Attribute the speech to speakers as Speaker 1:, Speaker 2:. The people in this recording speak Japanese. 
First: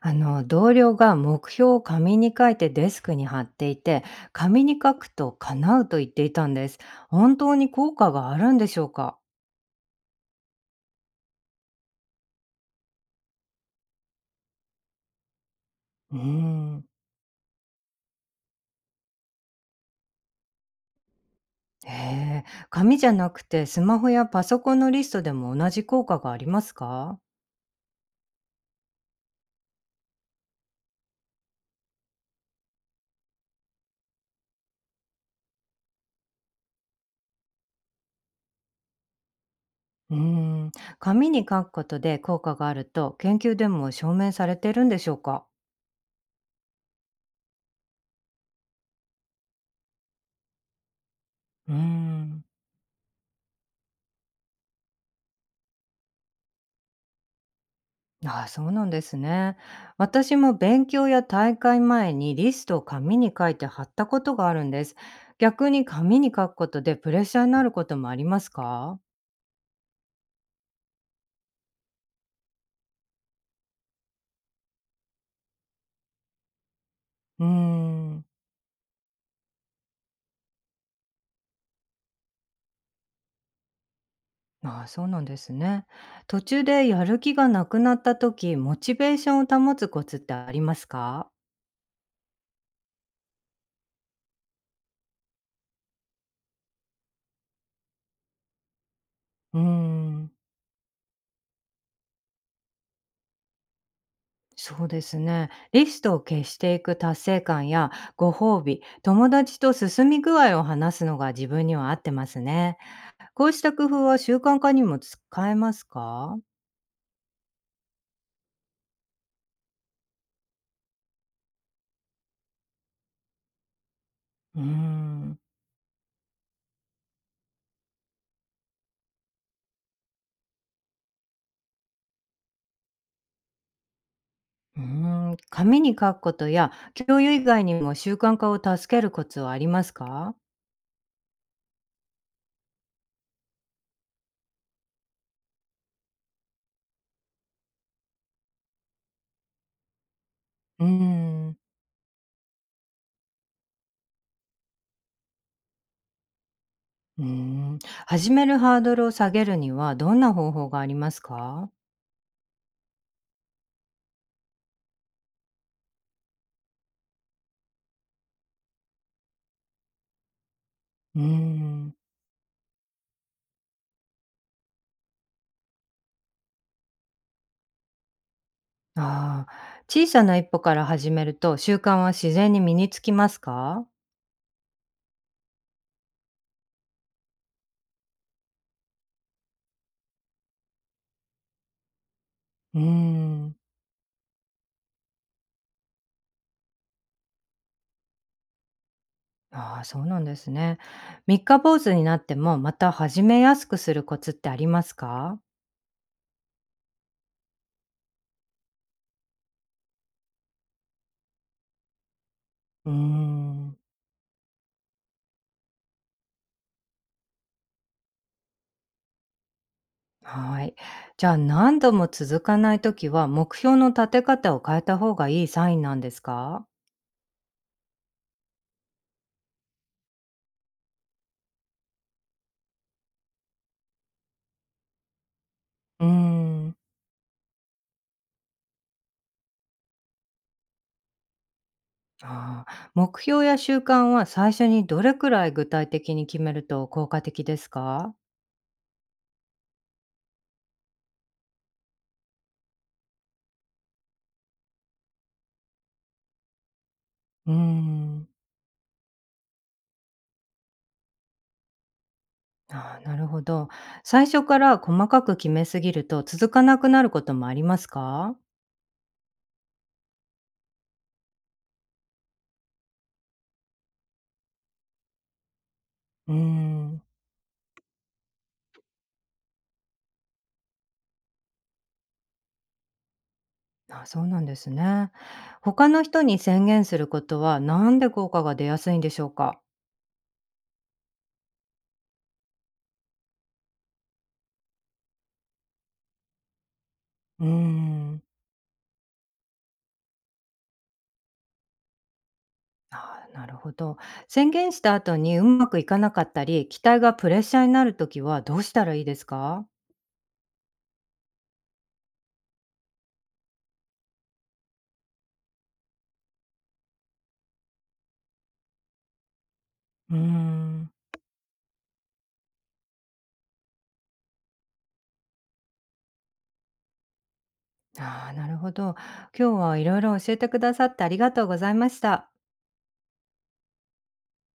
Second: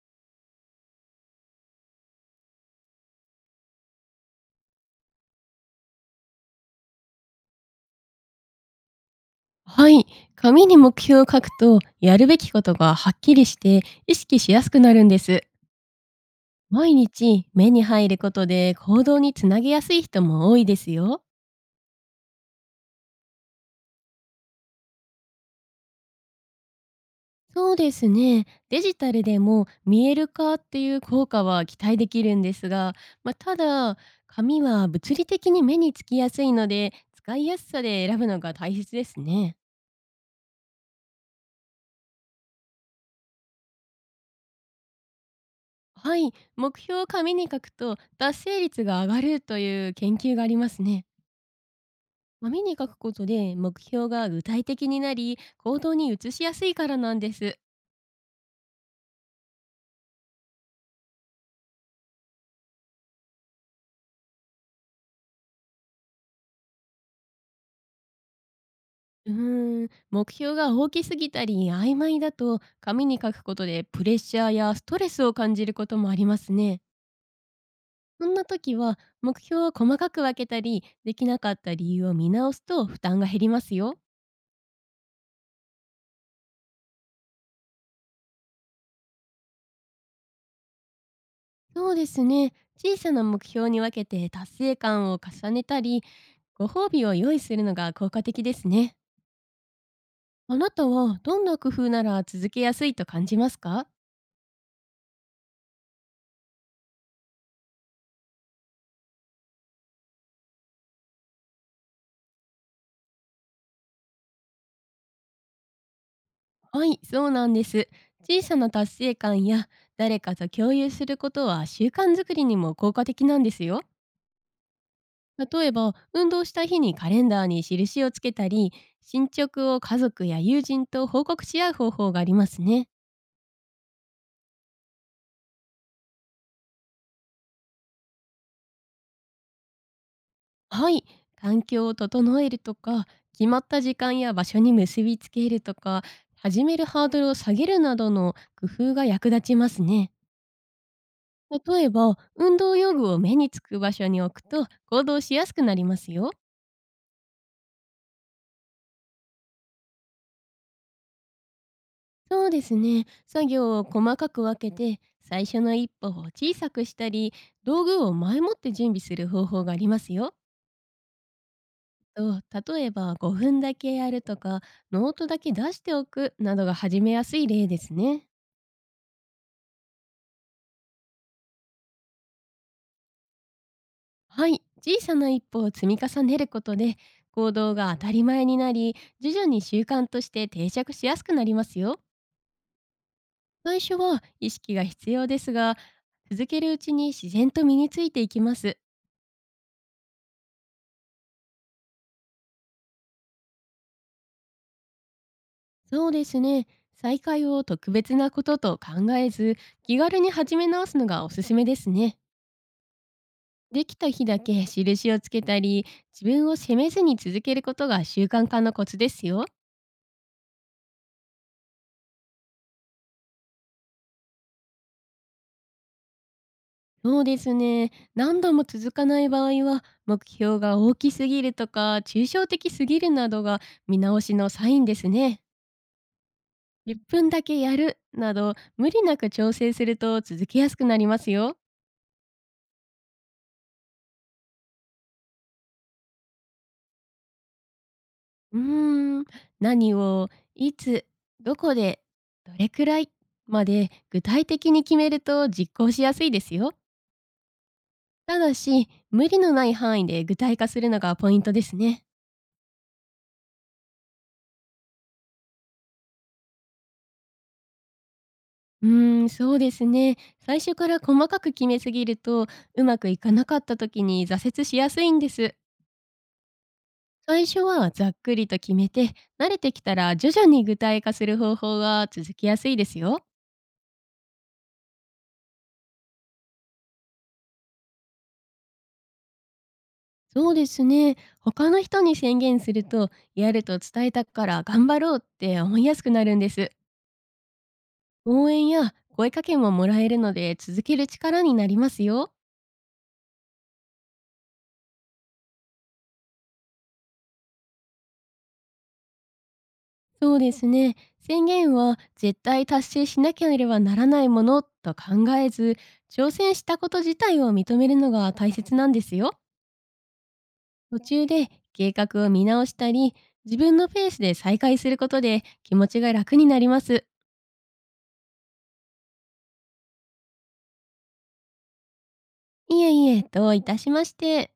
Speaker 1: あの同僚が目標を紙に書いてデスクに貼っていて、紙に書くと叶うと言っていたんです。本当に効果があるんでしょうか？
Speaker 2: はい。紙に目標を書くと、やるべきことがはっきりして意識しやすくなるんです。
Speaker 1: うーん。
Speaker 2: 毎日目に入ることで行動につなげやすい人も多いですよ。
Speaker 1: へえ。紙じゃなくてスマホやパソコンのリストでも同じ効果がありますか？
Speaker 2: そうですね。デジタルでも見える化っていう効果は期待できるんですが、まあ、ただ、紙は物理的に目につきやすいので、使いやすさで選ぶのが大切ですね。
Speaker 1: うーん。紙に書くことで効果があると研究でも証明されてるんでしょうか？
Speaker 2: はい。目標を紙に書くと達成率が上がるという研究がありますね。
Speaker 1: うーん。
Speaker 2: 紙に書くことで目標が具体的になり、行動に移しやすいからなんです。
Speaker 1: ああ、そうなんですね。私も勉強や大会前にリストを紙に書いて貼ったことがあるんです。逆に紙に書くことでプレッシャーになることもありますか？
Speaker 2: 目標が大きすぎたり曖昧だと、紙に書くことでプレッシャーやストレスを感じることもありますね。
Speaker 1: うーん。
Speaker 2: そんな時は、目標を細かく分けたり、できなかった理由を見直すと負担が減りますよ。
Speaker 1: ああ、そうなんですね。途中でやる気がなくなった時、モチベーションを保つコツってありますか？
Speaker 2: そうですね。小さな目標に分けて達成感を重ねたり、ご褒美を用意するのが効果的ですね。
Speaker 1: うーん。
Speaker 2: あなたはどんな工夫なら続けやすいと感じますか？
Speaker 1: そうですね。リストを消していく達成感やご褒美、友達と進み具合を話すのが自分には合ってますね。こうした工夫は習慣化にも使えますか？
Speaker 2: はい、そうなんです。小さな達成感や誰かと共有することは習慣づくりにも効果的なんですよ。
Speaker 1: うーん。
Speaker 2: 例えば、運動した日にカレンダーに印をつけたり、進捗を家族や友人と報告し合う方法がありますね。
Speaker 1: うー紙に書くことや共有以外にも習慣化を助けるコツはありますか？
Speaker 2: はい、環境を整えるとか、決まった時間や場所に結びつけるとか、始めるハードルを下げるなどの工夫が役立ちますね。
Speaker 1: うーん、
Speaker 2: 例えば、運動用具を目につく場所に置くと行動しやすくなりますよ。
Speaker 1: うーん。始めるハードルを下げるにはどんな方法がありますか？
Speaker 2: そうですね。作業を細かく分けて、最初の一歩を小さくしたり、道具を前もって準備する方法がありますよ。
Speaker 1: うーん。
Speaker 2: と例えば5分だけやるとか、ノートだけ出しておくなどが始めやすい例ですね。
Speaker 1: ああ、小さな一歩から始めると習慣は自然に身につきますか？
Speaker 2: はい、小さな一歩を積み重ねることで、行動が当たり前になり、徐々に習慣として定着しやすくなりますよ。
Speaker 1: うーん。
Speaker 2: 最初は意識が必要ですが、続けるうちに自然と身についていきます。
Speaker 1: ああ、そうなんですね。三日坊主になってもまた始めやすくするコツってありますか？
Speaker 2: そうですね。再開を特別なことと考えず、気軽に始め直すのがおすすめですね。
Speaker 1: うーん、
Speaker 2: できた日だけ印をつけたり、自分を責めずに続けることが習慣化のコツですよ。
Speaker 1: はい。じゃあ何度も続かないときは、目標の立て方を変えた方がいいサインなんですか？
Speaker 2: そうですね。何度も続かない場合は、目標が大きすぎるとか、抽象的すぎるなどが見直しのサインですね。
Speaker 1: うーん、
Speaker 2: 1分だけやるなど無理なく調整すると続けやすくなりますよ。
Speaker 1: あー、目標や習慣は最初にどれくらい具体的に決めると効果的ですか？
Speaker 2: うーん、何をいつどこでどれくらいまで具体的に決めると実行しやすいですよ。
Speaker 1: うーん、
Speaker 2: ただし無理のない範囲で具体化するのがポイントですね。
Speaker 1: あー、なるほど。最初から細かく決めすぎると続かなくなることもありますか？
Speaker 2: そうですね。最初から細かく決めすぎるとうまくいかなかった時に挫折しやすいんです。
Speaker 1: うーん、
Speaker 2: 最初はざっくりと決めて、慣れてきたら徐々に具体化する方法が続きやすいですよ。
Speaker 1: あ、そうなんですね。他の人に宣言することは、なんで効果が出やすいんでしょうか？
Speaker 2: そうですね。他の人に宣言すると、やると伝えたから頑張ろうって思いやすくなるんです。
Speaker 1: うーん。
Speaker 2: 応援や声かけももらえるので続ける力になりますよ。
Speaker 1: ああ、なるほど。宣言した後にうまくいかなかったり、期待がプレッシャーになるときはどうしたらいいですか？
Speaker 2: そうですね。宣言は絶対達成しなければならないものと考えず、挑戦したこと自体を認めるのが大切なんですよ。
Speaker 1: うーん。
Speaker 2: 途中で計画を見直したり、自分のペースで再開することで気持ちが楽になります。
Speaker 1: ああ、なるほど。今日はいろいろ教えてくださってありがとうございました。
Speaker 2: いえいえ、どういたしまして。